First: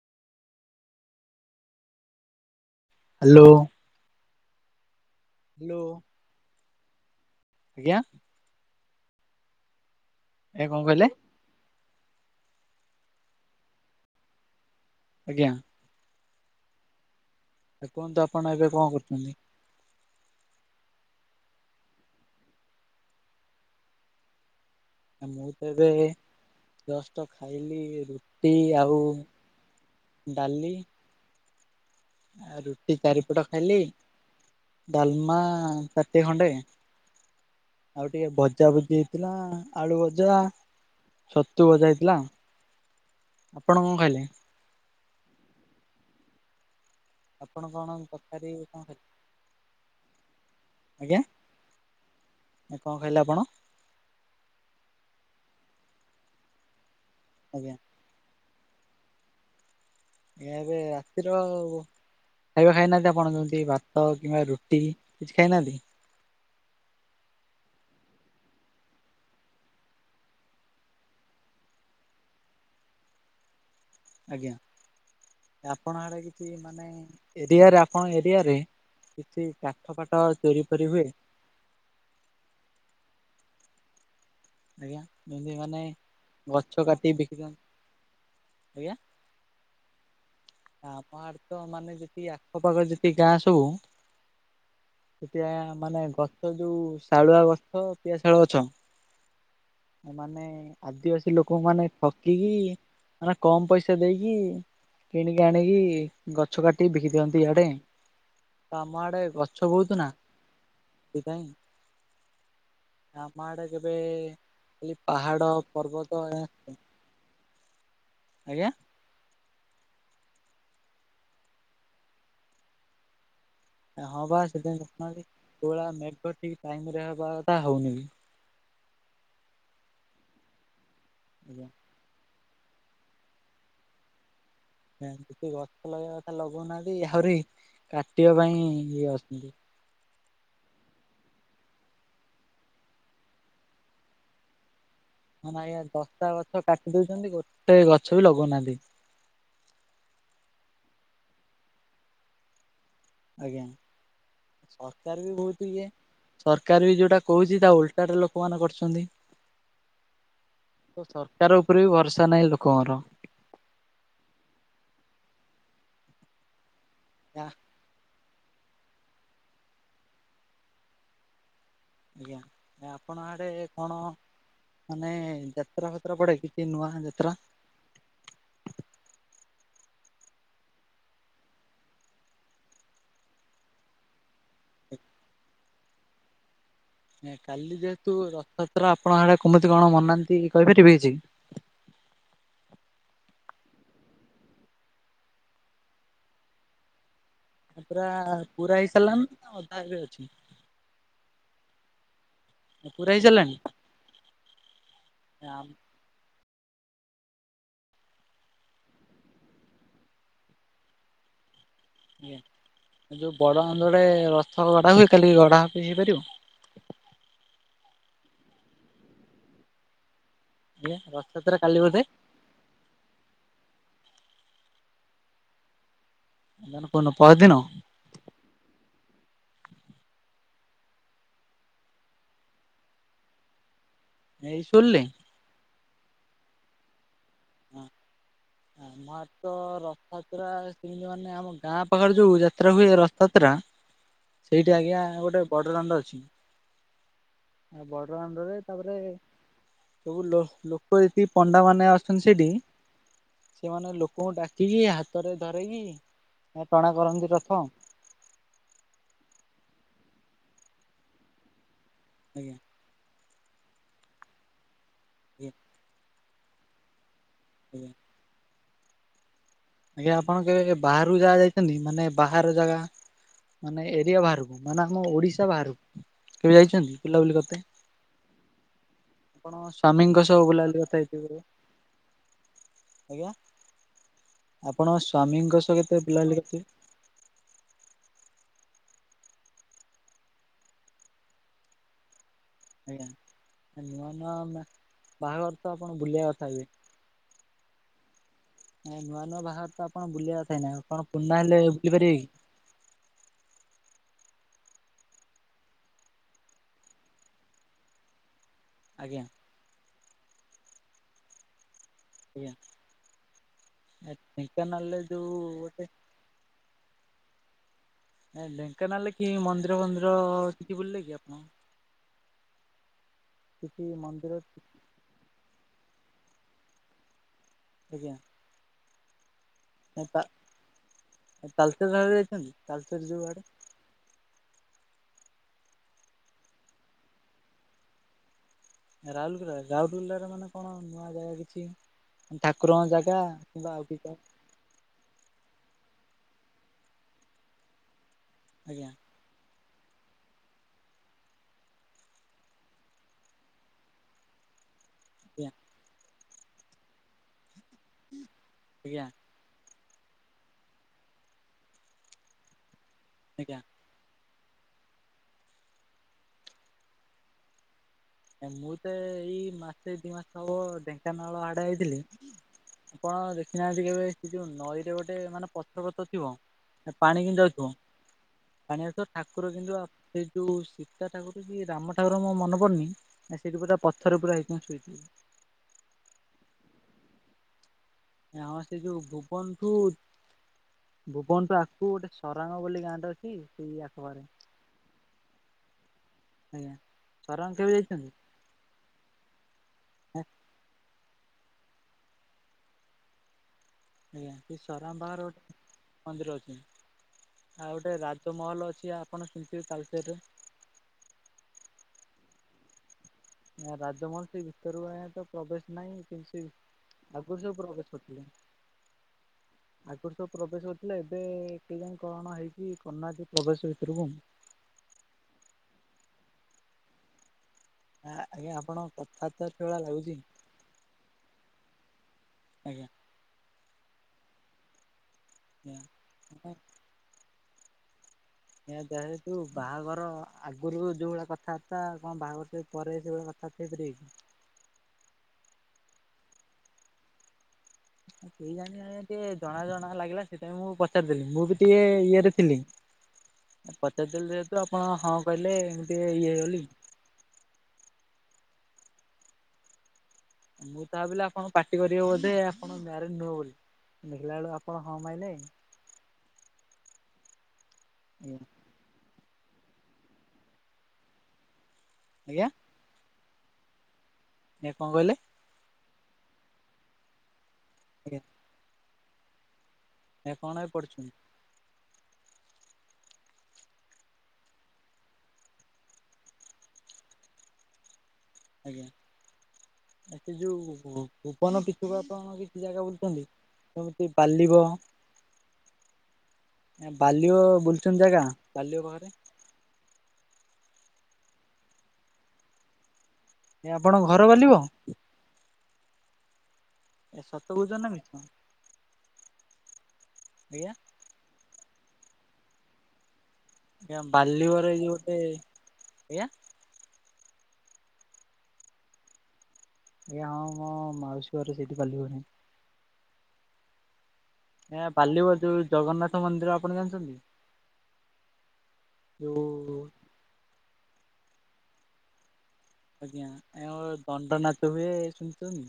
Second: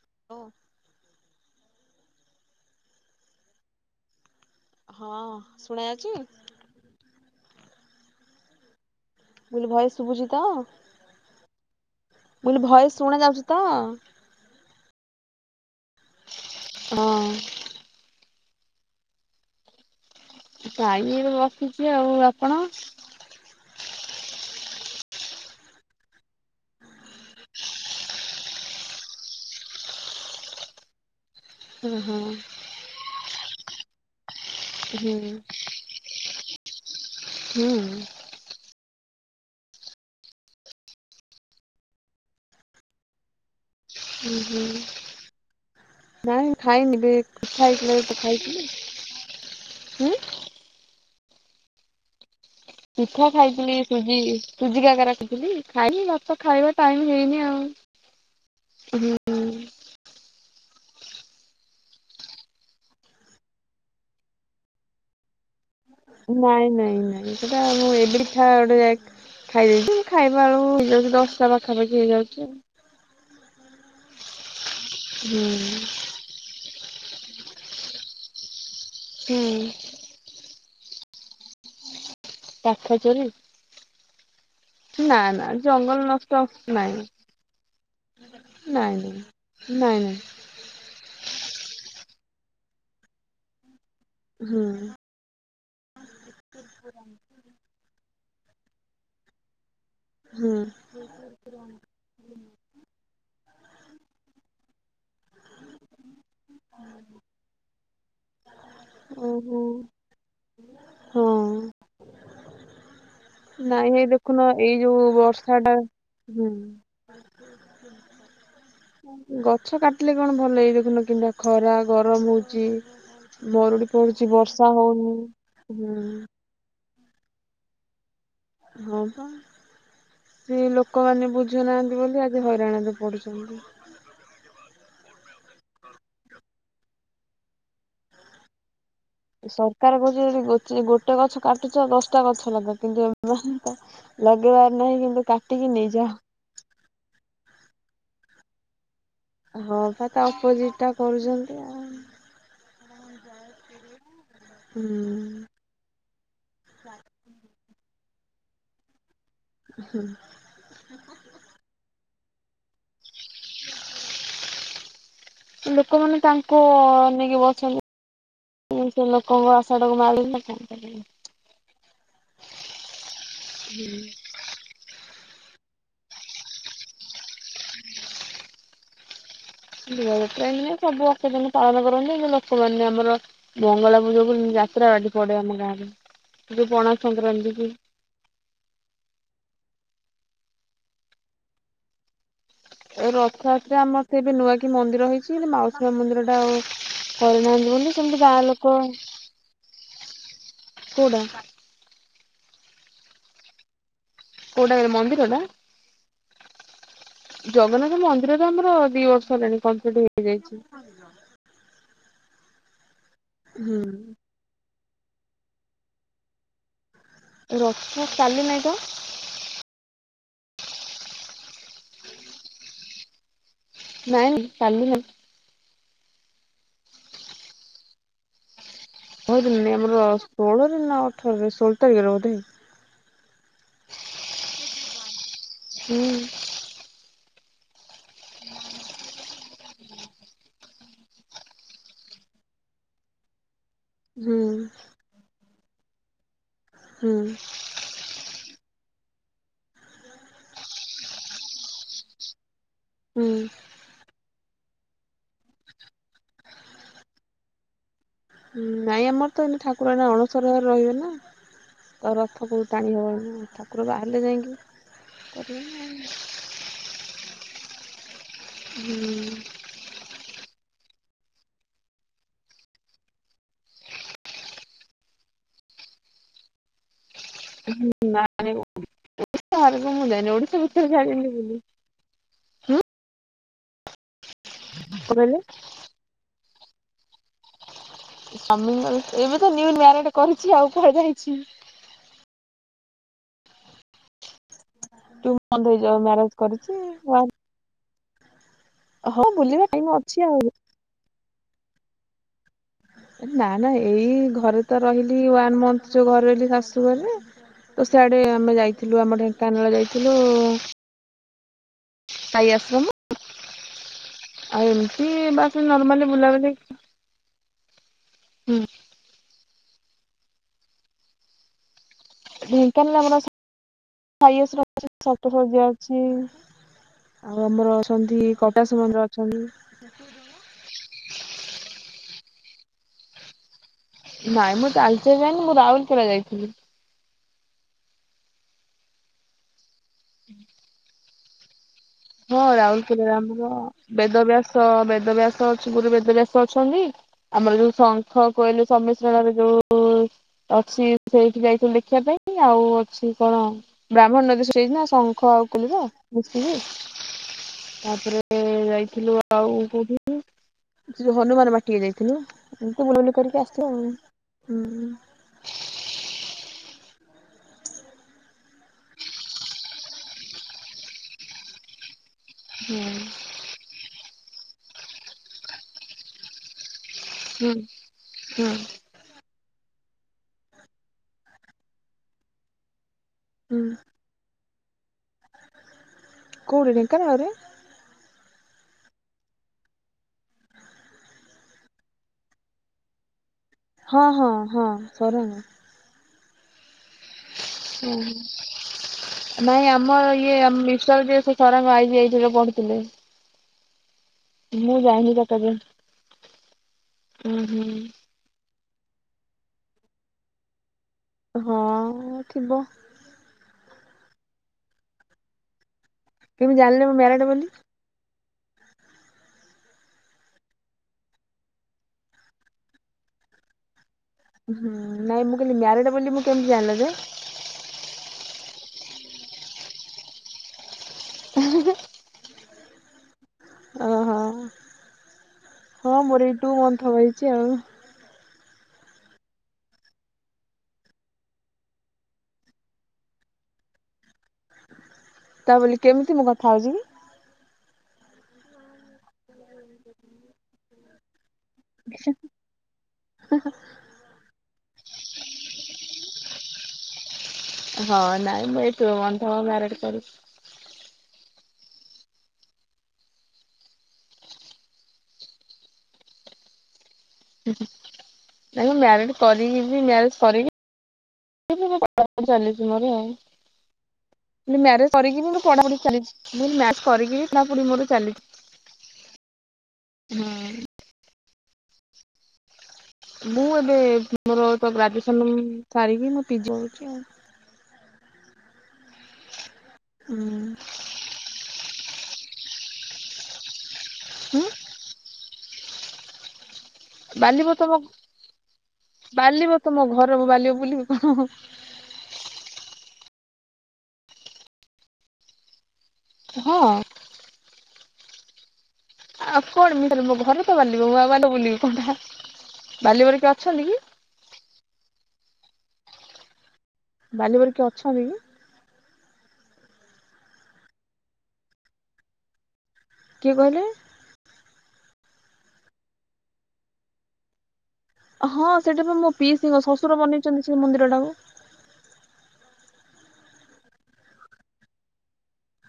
[unintelligible] Hello. ହଁ ଶୁଣାଯାଉଛି। ଆଜ୍ଞା। ମୁଁ କହିଲି ଭଏସ ଶୁଭୁଛି ତ, ଏ କଣ କହିଲେ ମୁ କଲି ଭଏସ ଶୁଣା ଯାଉଛି ତ? ଆଜ୍ଞା। ହଁ। ଆ କୁହନ୍ତୁ ଆପଣ ଏବେ କଣ କରୁଛନ୍ତି? କାଇଁ ଏଇଠି ବସିଛି ଆଉ, ଆପଣ? ମୁଁ ତ ଏବେ ଜଷ୍ଟ ଖାଇଲି ରୁଟି ଆଉ ଡାଲି। ଉଁ ହୁଁ। ଟି ଚାରିପଟ ଖାଇଲି ହୁଁ। ଡାଲମା ତାଟିଏ ଖଣ୍ଡେ। ହୁଁ ହୁଁ ଆଉ ଟିକେ ଭ ପଜାପୂଜି ହେଇଥିଲା ଆଳୁଭଜା ଛତୁଭଜା ହେଇଥିଲା। ଆପଣ କଣ ଖାଇଲେ? ଉଁ ହୁଁ, ନାଇ ମୁଁ ଖାଇନି ବେ। ଆପଣ ପଖାଳ କଣ [unintelligible] ତୁ ତରକାରୀ ଖାଇଥିଲୁ କଣ ଖାଇଲେ? ହୁଁ ଆଜ୍ଞା। କଣ ଖାଇଲେ ପିଠା ଆପଣ ଖାଇଥିଲି, ସୁଜି ସୁଜି କାକେରା ଖାଇଥିଲି, ଖାଇନି। ଭାତ ଖାଇବା ଟାଇମ୍ ହେଇନି। ଆଉ। ଆଜ୍ଞା। ହୁଁ। ଏବେ ରାତିର ଆଉ। ଖାଇବା ଖାଇନାହାନ୍ତି, ଆପଣ ଯେମିତି ଭାତ କିମ୍ବା ରୁଟି କିଛି ଖାଇନାହାନ୍ତି। ନାଇଁ ନାଇଁ ସେଟା ମୁଁ ଏବେଠୁ ଖା ଗୋଟେ ଖାଇ ଦଉଚି, ଖାଇବା ବେଳକୁ ହେଇଯାଉଚି ଦଶଟା ପାଖାପାଖି ହେଇଯାଉଛି। ଆଜ୍ଞା। ହୁଁ। ଆପଣ ଆଡେ କିଛି ମାନେ ଏରିଆରେ ଆପଣଙ୍କ ଏରିଆରେ କିଛି ହୁଁ କାଠ ଫାଟ ଚୋରି ଫୋରି ହୁଏ। କାଠ ଚୋରି। ଆଜ୍ଞା ନା ନା ଯେମିତି ମାନେ ଜଙ୍ଗଲ ନଷ୍ଟ ଗଛ ନାଇଁ କାଟି ବିକି ଦିଅନ୍ତି ନାଇଁ ନାଇଁ। ନାଇଁ। ଆପଣଙ୍କ ଆଡେ ତ ମାନେ ଯେତିକି ଆଖପାଖ ଯେତିକି ଗାଁ ସବୁ ହଁ। ସେଠି ଆ ମାନେ ଗଛ ଯୋଉ ଶାଳୁଆ ଗଛ ପିଆଶାଳ ଗଛ। ମାନେ ହୁଁ ଆଦିବାସୀ ଲୋକ ମାନେ ଠକି କି ମାନେ କମ୍ ପଇସା ଦେଇକି କିଣିକି ଆଣିକି ଗଛ କାଟିିକି ବିକି ଦିଅନ୍ତି ଇଆଡେ। ତ ଆମ ଆଡେ ଗଛ ଓହୋ ବହୁତ ନା, ସେ ପାଇଁ। ହଁ ଆମ ଆଡେ ନାଇଁ ଯେବେ ଏଇ ଦେଖୁନ ଏଇ ଖାଲି ଯୋଉ ପାହାଡ ବର୍ଷା ଟା ପର୍ବତ ହୁଁ [inaudible] ଆଜ୍ଞା। ଗଛ କାଟିଲେ କଣ ଭଲ? ହେଇି ଦେଖୁନ, କେମିତିଆ ଖରା ଗରମ ହଉଚି, ମରୁ ହଁ ବା ସେଥିପାଇଁ ଦେଖୁନାହାନ୍ତି ଯୋଉ ଭଳିଆ ହୁଁ ମେଘ ଠିକ୍ ଟାଇମରେ ହେବା କଥା ହେଉନି। ହଁ ବା, ସେ ଲୋକମାନେ ବି ଆଜ୍ଞା ବୁଝୁନାହାନ୍ତି। ବୋଲି, ଆଜି ହଇରାଣରେ ପଢୁଛନ୍ତି। କିନ୍ତୁ ଗଛ ଲଗେଇବା କଥା ଲଗଉନାହାନ୍ତି ଆହୁରି କାଟିବା ପାଇଁ ଇଏ ଅଛନ୍ତି ସରକାର କହୁଛି, ଯଦି ଗୋଟେ ଗଛ କାଟୁଛ ଦଶଟା ଗଛ ଲଗା କିନ୍ତୁ ଏମାନେ ତ ଲଗେଇବାର ନାହିଁ କିନ୍ତୁ ହଁ ବା କାଟିକି ନେଇଯାଅ। ଦଶଟା ଗଛ କାଟି ଦଉଚନ୍ତି। ଗୋଟେ ଗଛ ବି ଲଗଉନାହାନ୍ତି। ହଁ, ବା ତା ଅପୋଜିଟଟା କରୁଛନ୍ତି ଆଉ। ଆଜ୍ଞା। ସରକାର ବି ହୁଁ। ବହୁତ ଇଏ। ସରକାର ବି ଯୋଉଟା କହୁଛି, ତା ଓଲଟାଟା ଲୋକମାନେ କରୁଛନ୍ତି। ହଁ। ତ ସରକାର ଉପରେ ବି ଭରସା ନାହିଁ, ଲୋକଙ୍କର। ଲୋକମାନେ ତାଙ୍କୁ ଅନେଇକି ବଇଛନ୍ତି। ହେଲେ ସେ ଲୋକଙ୍କ ଆଶାଟାକୁ ମାଡି ନ ଥାନ୍ତା କି? ଆଜ୍ଞା। ଆପଣ ଆଡ଼େ କଣ ମାନେ ଯାତ୍ରାଫାତ୍ରା ପଡେ କି କିଛି ନୂଆ ଯାତ୍ରା? ଦିବାଯାତ୍ରା ଏ ସବୁ ଆଠଦିନି ପାଳନ କରନ୍ତି। ଏ ଲୋକମାନେ ଆମର ମଙ୍ଗଳା ପୂଜାକୁ ଯାତ୍ରାପାର୍ଟି ପଡେ ଆମ ଗାଁରେ। ଯୋଉ ପଣା ସଂକ୍ରାନ୍ତି କି କାଲି ଯେହେତୁ ରଥଯାତ୍ରା ଆପଣ ଆଡ଼େ କେମିତି କଣ ମନାହାନ୍ତି କହିପାରିବି କିଛି? ଏ ରଥଯାତ୍ରା ଆମର ସେ ଏବେ ନୂଆ କି ମନ୍ଦିର ହେଇଚି। ମାଉସୀ ମା ମନ୍ଦିର ଟା ଆଉ କରିନାହା - - ପୁରା ଗୁରା ହେଇସାରିଲା ନା ଅଧା ଏବେ ଅଛି? କୋଉଟା? ପୁରା ହେଇସାରିଲାଣି? କୋଉଟା କିରେ ମନ୍ଦିର ଟା? ଜଗନ୍ନାଥ ମନ୍ଦିରରେ ଆମର ଦି ବର୍ଷ ହେଲାଣି କମ୍ପ୍ଲିଟ୍ ହୋଇଯାଇଚି। ଆଜ୍ଞା, ଯେଉଁ ବଡ଼ ହୁଁ। ଆନ୍ଧଡ଼େ ରଥ ଗଡ଼ା ହୁଏ କାଲି ଗଡ଼ା ବି ହେଇପାରିବ? ରଥ କାଲି ନାଇଁ ତ? ଆଜ୍ଞା ରଥଯାତ୍ରା କାଲି ବୋଧେ। ନାଇଁ ନାଇଁ କାଲି ନାଇଁ। ଆଉ କୋଉ ଦିନ ପରଦିନ? କୋଉ ଦିନ ନାଇଁ ଆମର ଷୋଳରେ ନା ଅଠରରେ ଷୋହଳ ତାରିଖରେ ବୋଧେ। ଏଇ ସ୍କୁଲରେ? ହୁଁ ଆଁ ଆମଆରେ ତ ରଥଯାତ୍ରା ତିନିମା ମାନେ ଆମ ଗାଁ ପାଖରେ ଯୋଉ ଯାତ୍ରା ହୁଏ। ରାସ୍ତା ଯାତ୍ରା। ହୁଁ ସେଇଠି ଆଜ୍ଞା ଗୋଟେ ବଡ ଦଣ୍ଡ ଅଛି। ହୁଁ ବଡ ଦାଣ୍ଡରେ ତାପରେ- - ଫୁଲ, ଲୋକ ଏଠି ପଣ୍ଡାମାନେ ଆସୁଚନ୍ତି ସେଇଠି ହୁଁ, ସେମାନେ ଲୋକଙ୍କୁ ଡାକିକି ହାତରେ ଧରାଇକି ଟଣା କରନ୍ତି ରଥ। ହୁଁ, ନାଇଁ ଆମର ତ ଏମି ଠାକୁରାଣୀ ଅଣସରରେ ରହିବେ ନା ତ ରଥ ଆଜ୍ଞା କରୁ ଟାଣି ହବନି, ଠାକୁର ବାହାରିଲେ ଯାଇକି ଆଜ୍ଞା କରିବେ ନା ଆଉ। ହୁଁ ହୁଁ ଆଜ୍ଞା, ଆପଣ କେବେ ବାହହାରକୁ ଯାଗା ଯାଇଚନ୍ତି। ମାନେ ବାହାର ଜାଗା। ମାନେ ଏରିଆ ବାହାରକୁ, ମାନେ ଆମ ଓଡିଶା ବାହାରକୁ, କେବେ ଯାଇଛନ୍ତି ବୁିଲ ବୁଲି କରି। ନା ହୁଁ ଆପଣ ବାହାରକୁ ମୁଁ ସ୍ଵାମୀଙ୍କ ଯାଇନି ସହ ଓଡିଶା ବୁଲାବୁଲି ଭିତରେ କଥା ଜାଣିନି ହେଇଥିବେ। ବୁଲି ଆଜ୍ଞା। ଆପଣ କଣ କହିଲେ ସ୍ଵାମୀଙ୍କ ସହ କେତେ ବୁଲାବୁଲି କେତେ- - ସ୍ୱାମିଙ୍କ, ଏବେ ତ ନିୁ ମାରେଡ କରିଛି ଆଉ କୁହାଯାଇଚି। ଆଜ୍ଞା, ନୁଆ ନୁଆ ମ୍ୟା - - ଟୁ ବାହାଘର ମନ୍ଥ ତ ହେଇଯିବ ଆପଣ ବୁଲିବା ମ୍ୟାରେଜ କଥା ହବେ। କରିଛି ନ ନୂଆ ହଁ ନୂଆ ବୁଲିବା ବାହାଘର ତ ଟାଇମ ଆପଣ ଅଛି ଆଉ ବୁଲିଆ କଥା ଏଇନା। ଆପଣ ପୁରୁଣା ହେଲେ ବୁଲି ପାରିବେ କି? ନା ନା ଏଇ ଘରେ ତ ରହିଲି ୱାନ ମଥ ଯୋଉ ଘରେ ରହିଲି ଶାଶୁ ଘରେ ତ ସେଆଡେ ଆମେ ଯାଇଥିଲୁ ଆମ ଆଜ୍ଞା ଢେଙ୍କାନାଳ ଯାଇଥିଲୁ ଆଇ ଆଜ୍ଞା ଆଶ୍ରମ। ଆଉ ଢେଙ୍କାନାଳରେ ଏମିତି ଯୋଉ ବାସ ଗୋଟେ ନର୍ମାଲି ବୁଲାବୁଲି। ନ ଢେଙ୍କାନାଳ କି ମନ୍ଦିର ମନ୍ଦିର କିଛି ବୁଲିଲେ କି ଆପଣ? ଢେଙ୍କାନାଳରେ ଆମର କିଛି ମନ୍ଦିର ଆଇଏସ ପାର୍କ ସତ ପ୍ରଜ୍ଞା ଅଛି। ଆଉ ଆମର ଅଛନ୍ତି କଟାସ ମନ୍ଦିର ଅଛନ୍ତି। ସେ ତା ତାଲଚେର ଆଡେ ଯାଇଚନ୍ତି ତାଲଚେର ଯେଉଁ ଆଡ଼େ। ନାଇଁ ମୁଁ ତାଲଚେଲ ଯାଇନି ମୁଁ ରାଉଲକେଲା ଯାଇଥିଲି। ରାଉରକେଲାରେ ରାଉରକେଲାର ମାନେ କଣ ନୂଆ ଜାଗା କିଛି ହଁ ଠାକୁରଙ୍କ ରାଉରକେଲା ଜାଗା ଆମର କିମ୍ବା ଆଉ କିଛି ବେଦବ୍ୟାସ। ତ ବେଦବ୍ୟାସ ଅଛି ଗୁରୁ ବେଦବ୍ୟାସ ଅଛନ୍ତି ଆମର ଯୋଉ ସ ହଁ କହିଲୁ ଆଜ୍ଞା ସମିଶ୍ରଣରେ ଯୋଉ ଓ ଅଛି ସେଇଠି ଯାଇଥିଲୁ ଦେଖିବା ପାଇଁ ଆଉ ଅଛି କଣ? ବ୍ରାହ୍ମଣ ନଦୀ ସ ଯାଇଛି ନା ଶଙ୍ଖ ଆଜ୍ଞା ଆଉ କୁଲିର ବୁ ତାପରେ ଏବେ ଆଜ୍ଞା ଯାଇଥିଲୁ। ଆଉ କୋଉଠଥିଲୁ ସେ ଯୋଉ ହନୁମାନ ବାଟିିକ ଯାଇଥିଲୁ [inaudible] କରିକି ଆଜ୍ଞା। ଆସିଥିବ ହୁଁ। ମୁଁ ତେ ଏଇ ମାସେ ଦି ମାସ ହବ ଢେଙ୍କାନାଳ ଆଡ଼େ ହେଇଥିଲି। ଆପଣ ହୁଁ ଦେଖିନାହାନ୍ତି କେବେ ଯୋ ନଈରେ ଗୋଟେ ମାନେ ପତ ପତ ଥିବ। ପାଣି କେମିତି ଅଇଥିବ ହୁଁ ପାଣିଆ ତ ଠାକୁର କିନ୍ତୁ ସେ ଯୋଉ ସୀତା ଠାକୁର କି ରାମ ଠାକୁର ମୋ ମନ ପଡୁନି। ନା ସେଇଠି ହୁଁ ପୁରା ପଥର ପୁରା ଛୋଇଥିବେ ଶୋଇଥିବେ। କୋଉଠି ଢେଙ୍କାନାଳ ରେ? ନମସ୍ତେ ଯୋ ଭୁବନଠୁ। ଭୁବନଠୁ ଆଗକୁ ଗୋଟେ ସରାଙ୍ଗ ବୋଲି ଗାଁଟେ ଅଛି। ହଁ ଆଖପାରେ ହଁ ହଁ ସରାଙ୍ଗ। ଆଜ୍ଞା ସରଣ କେବେ ଯାଇଚନ୍ତି? ନାଇଁ ଆମର ଇଏ ମିଷ୍ଟର ଯେ ସେ ସରାଙ୍ଗ ଆଇଜି ଆଇରେ ପଢୁଥିଲେ। ଆଜ୍ଞା ସେ ମୁଁ ଯାଇନି ସରାମବାର କଟକ। ଗୋଟେ ମନ୍ଦିର ଅଛି ଉଁ ହୁଁ। ଆଉ ଗୋଟେ ରାଜ୍ ତ ମହଲ୍ ଅଛି ଆପଣ କେମିତିି ତାଲଚେରରେ ହଁ ଥିବ। ରାଜମହଲସୀ ଭିତରରୁ ଆ ତ ପ୍ରବେଶ ନାହିଁ। ସେ କେମିତି ଜାଣିଲେ ମୁଁ ଆଗରୁ ଯୋ ପ୍ରଗ୍ରାସି କରିଥିଲେ। ହ ଆଗରୁ ସବୁ ପ୍ରବେଶ କରିଥିଲା ଏବେ ଏ ଟିନ୍ କଣ ହେଇଛି କର ନାହାନ୍ତି ପ୍ରବେଶ ଭିତରକୁ। ହୁଁ ନାଇଁ ମୁଁ କହିଲି ମ୍ୟାରେଡ ବୋଲି ମୁଁ କେମିତି ଜାଣିଲ ଯେ? ନାଁ ଆଜ୍ଞା ଆପଣ କଥାବାର୍ତା ସେ ଭଳିଆ ଲାଗୁଛି। ଆଜ୍ଞା। ଓହୋ ହଁ ମୋର ଏଇ ଆଜ୍ଞା। ଟୁ ମନ୍ଥ ରହିଛି ଆଉ। ଆଜ୍ଞା ଯା ହେତୁ ବାହାଘର ଆଗରୁ ଯୋଉ ଭଳିଆ କଥାବାର୍ତ୍ତା କଣ ବାହାଘର ପରେ ସେଇଭଳିଆ କ ଥାଟି ଥ୍ରୀ। ତା ବୋଲି କେମିତି ମୁଁ କଥା ହଉଚି କି? କେଜାଣି ଆ ଟିକେ ଜଣା ଜଣା ଲାଗିଲା ସେଇପାଇଁ ମୁଁ ପଚାରିଦେଲି ମୁଁ ବି ଟିଏ ଇଏରେ ଥିଲି ପ ସେତେବେଳେ ଯେହେତୁ ଆପଣ ହଁ କହିଲେ ଏମିତି ଇଏ ଗଲି। ହଁ ନାଇଁ ମୁଁ ଏ ଟୁ ମନ୍ଥ ମ୍ୟାରେଟ କରୁଚି। ମୁଁ ତାହା ବିଲା ଆପଣ ପାର୍ଟି କରିବେ ବୋଧେ ଆପଣ ମ୍ୟାରେଜ ନୁହଁ ବୋଲି। ଦେଖିଲା ବେଳୁ ଆପଣ ହଁ ମାଇଲେ। [inaudible] ହୁଁ। ନାଇଁ ମ୍ୟାରେଡେ କରିନିକି ମ୍ୟାରେଜ୍ କରିମି। [unintelligible] ଆଜ୍ଞା ଚାଲିଚି ଘରେ ଆଉ କଣ ମ୍ୟାରେଜ୍ କହିଲେ କରକି। ପଢାପଢି ଚାଲିଚି ମୁଁ ମ୍ୟାରେ କରିକି ପଢାପୁଢି ମୋର ଚାଲିଛି। ହେରା ହୁଁ। କଣ ପାଇଁ ପଢୁଚନ୍ତି? ମୁଁ ଏବେ ମୋରତ ଗ୍ରାଜୁଏସନ ସାରିକି ମୁଁ ପିଜି ହଉଚି ଆଉ। ଆଜ୍ଞା ଏ ସେଯୋଉ ବନ ପିଛୁକୁ ଆପଣ କିଛି ଜାଗା ବୁଲୁଚନ୍ତି ସେମିତି ହୁଁ ବାଲିବ। ଏ ବାଲିଓ ବାଲିବ ବୁଲିଚନ୍ତି ଜାଗା ବାଲିଓ ପାଖରେ। ତମୋ ଘର ମୁ ବୁଲିବି କଣ। ଏ ଆପଣଙ୍କ ଘର ବାଲିବ? ହଁ। ଏ ସତ କୋଉଚନ୍ତିନା ମିଛ? ଆଉ କଣ ମୁକଇଲି ମୋ ଘରେତ ଆଜ୍ଞା ବାଲିବ ମୁଁ ଆଉ ବାଲବ ବୁଲିବି କଣ ବାଲିବରେ କିଏ ଅଛନ୍ତିକି। ଆଜ୍ଞା ବାଲିରେ ଏଯଉ ଗୋଟେ ଆଜ୍ଞା। ବାଲିବରେ କିଏ ଅଛନ୍ତିକି? ଆଜ୍ଞା ହଁ ହଁ ମାଉସୀ ଘର ସେଇଠି ବାଲିବହିଁ। କିଏ କହିଲେ? ଆଜ୍ଞା ବାଲିବ ଯୋଉ ଜଗନ୍ନାଥ ମନ୍ଦିର ଆପଣ ଜାଣିଚନ୍ତି? ହଁ ସେଇଟାବା ମୋ ପିଇସିଙ୍କ ଶ୍ୱଶୁର ବନେଇଚନ୍ତି ସେ ମନ୍ଦିର ଟାକୁ। ଆଜ୍ଞା ଆଏ ଦଣ୍ଡ ନାଚ ହୁଏ ଶୁଣିଚନ୍ତି।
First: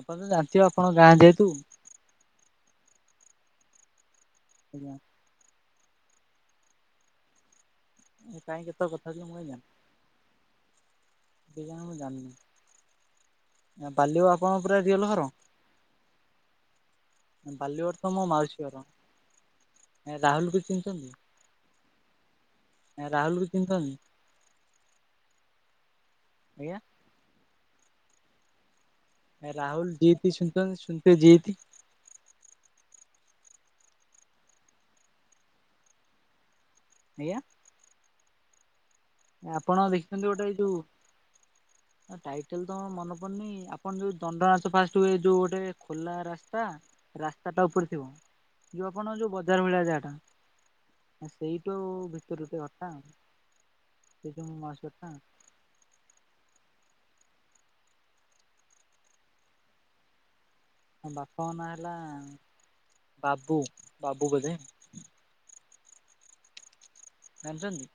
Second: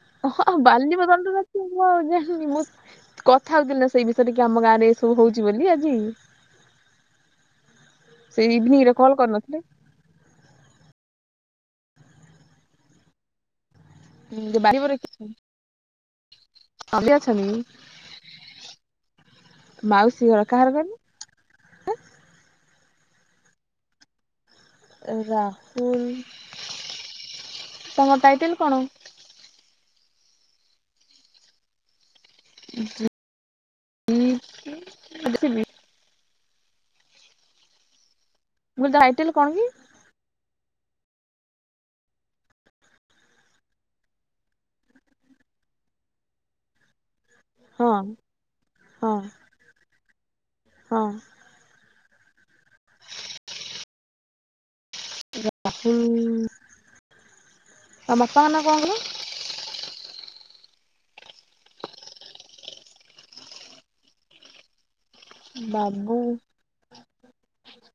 ଆପଣତ ହଁ ଜାଣିଥିବେ ଆପଣଙ୍କ ବାଲିବ ଗାଁ ଦଣ୍ଡ ଯେହେତୁ। ମୁଁ ଆଉ ଜାଣିନି ମୁଁ କଥା ହଉଥିଲି ସେଇ ବିଷୟରେ କିଆମ ଗାଁରେ ଆଜ୍ଞା। ଏ ସବୁ ହଉଚି ବୋଲି ଆଜି। ସେ କାହିଁ କେତେ ଇଭିନିଂ ରେ କଥା କଲ୍ କହିଲେ ମୁଁ କାଇଁ କରିନଥିଲେ। ଜାଣିନି କେଜାଣି ମୁଜାଣିନି ବାଲବ ଆପଣଙ୍କ ଯେ ପୁରା ବାଲିବରେ ରିୟଲ ଘର? ଆଜ୍ଞା [unintelligible] ବାଲିବରେତ ମୋ ମାଉସୀ ଘର ଏ ମାଉସୀ ଘର ରାହୁଲକୁ କାହାର କହିଲୁ ଚିହ୍ନିଚନ୍ତି? ରାହୁଲୁକୁ ଚିହ୍ନିଚନ୍ତି? ରାହୁଲ୍ ଆଜ୍ଞା ତାଙ୍କ ଟାଇଟେଲ୍ କଣ? ରାହୁଲ ଜିତି ଶୁଣଚ ଶୁଣଥି ଜିତି। [unintelligible] ସିଏ କିଏ? ଶୁଣିଥିବି ଆଜ୍ଞା। ମୁଁ କହିଲି ତା ଆଇଡ଼ି ଆପଣ ଦେଖିଛନ୍ତି ଗୋଟେ ଏଇ ଯୋଉ [inaudible] ଟାଇଟେଲେତ ମୋର ମନେ ପଡ଼ୁନି ଆପଣ ଯୋଉ ଦଣ୍ଡନାଚ ଫାଷ୍ଟେ ହୁଏ ଯୋଉ ଗୋଟେ ଖୋଲା ରାସ୍ତା ରାସ୍ତାଟା ଉପରେ ହଁ ଥିବ ଯେଉଁ ହଁ ଆପଣଙ୍କ ଯେଉଁ ବଜାର ଭଳିଆ ଯାହାଟା ହଁ ଆ ସେଇଟୁ ଭିତରୁ ଟିକେ ଘରଟା ଆଉ। ସେଇଠି ମୋ ମାଉସୀ ଘରଟା ଆଉ। ରାହୁଲ୍ ତାଙ୍କ ବାପାଙ୍କ ନାଁ କଣକହିଲ? ତାଙ୍କ ବାପାଙ୍କନାଁ ହେଲା ବାବୁ ବାବୁ ବୋଧେ। ବାବୁ ଜାଣିଚନ୍ତି?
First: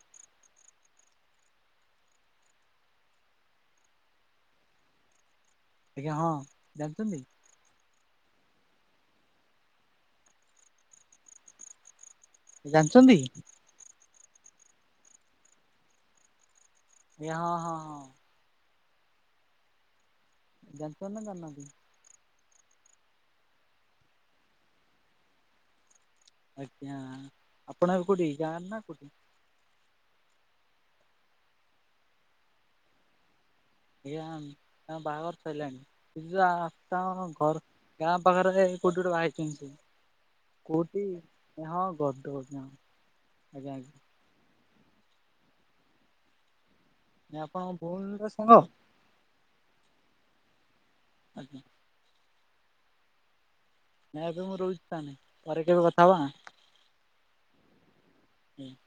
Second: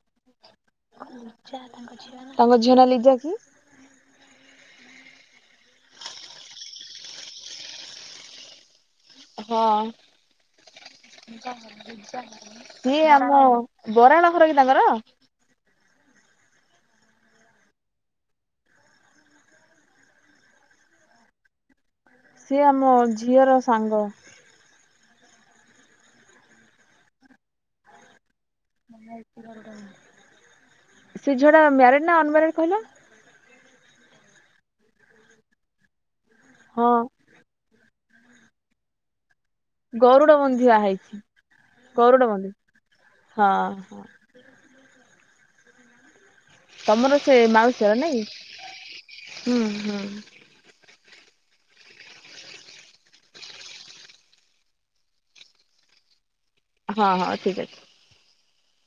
କଁ ଲିଜା ତାଙ୍କ ଝିଅ ନାଁ ତାଙ୍କ ଝିଅ ନାଁ ଲିଜାକି? ଆଜ୍ଞା ହଁ ଜାଣିଚନ୍ତି? ହଁ ଏଇ ଜାଣିଛନ୍ତି? ଆମ ବରାଳ ଘରକି ତାଙ୍କର? ଇଆ ହଁ, ହଁ, ହଁ [unintelligible] ସିଏ ଆମ- ଝିଅର ସାଙ୍ଗ। ଆଜ୍ଞା ଆପଣ ଏବେ କଉଠି, ଗାଁରେ ନାଁ କଉ [inaudible] ସେ ଝିଅ ଟା ମ୍ୟାରେଡ ନା ଅନ ମ୍ୟାରେଡ କହିଲ। ଆଜ୍ଞା, ତାଙ୍କ-ବାହାଘର ସରିଲାଣି, ହଁ [unintelligible] ଘର। ଗାଁ ପାଖରେ ଯାଇ କୋଉଠି ଗୋଟେ ବାହା ହେଇଛନ୍ତି ସେ। ଗରୁଡ ବନ୍ଧିଆ କୋଉଠି ହେଇଚି, ହଁ [inaudible] ଗରୁଡ ଗଦଡ ବନ୍ଧି ଆଜ୍ଞା [inaudible] ହଁ ହଁ। ଆଜ୍ଞା ତମର ସେ ଆପଣଙ୍କ ମାଉସୀ ହବ ନାଇଁ ଭଉଣୀର କି? ସାଙ୍ଗ [inaudible] ହୁଁ, ହୁଁ ଆଜ୍ଞା। [unintelligible] ପରେ କେବେ କଥା ହେବା ହଁ-ହଁ ଠିକ୍ ଅଚି। [inaudible]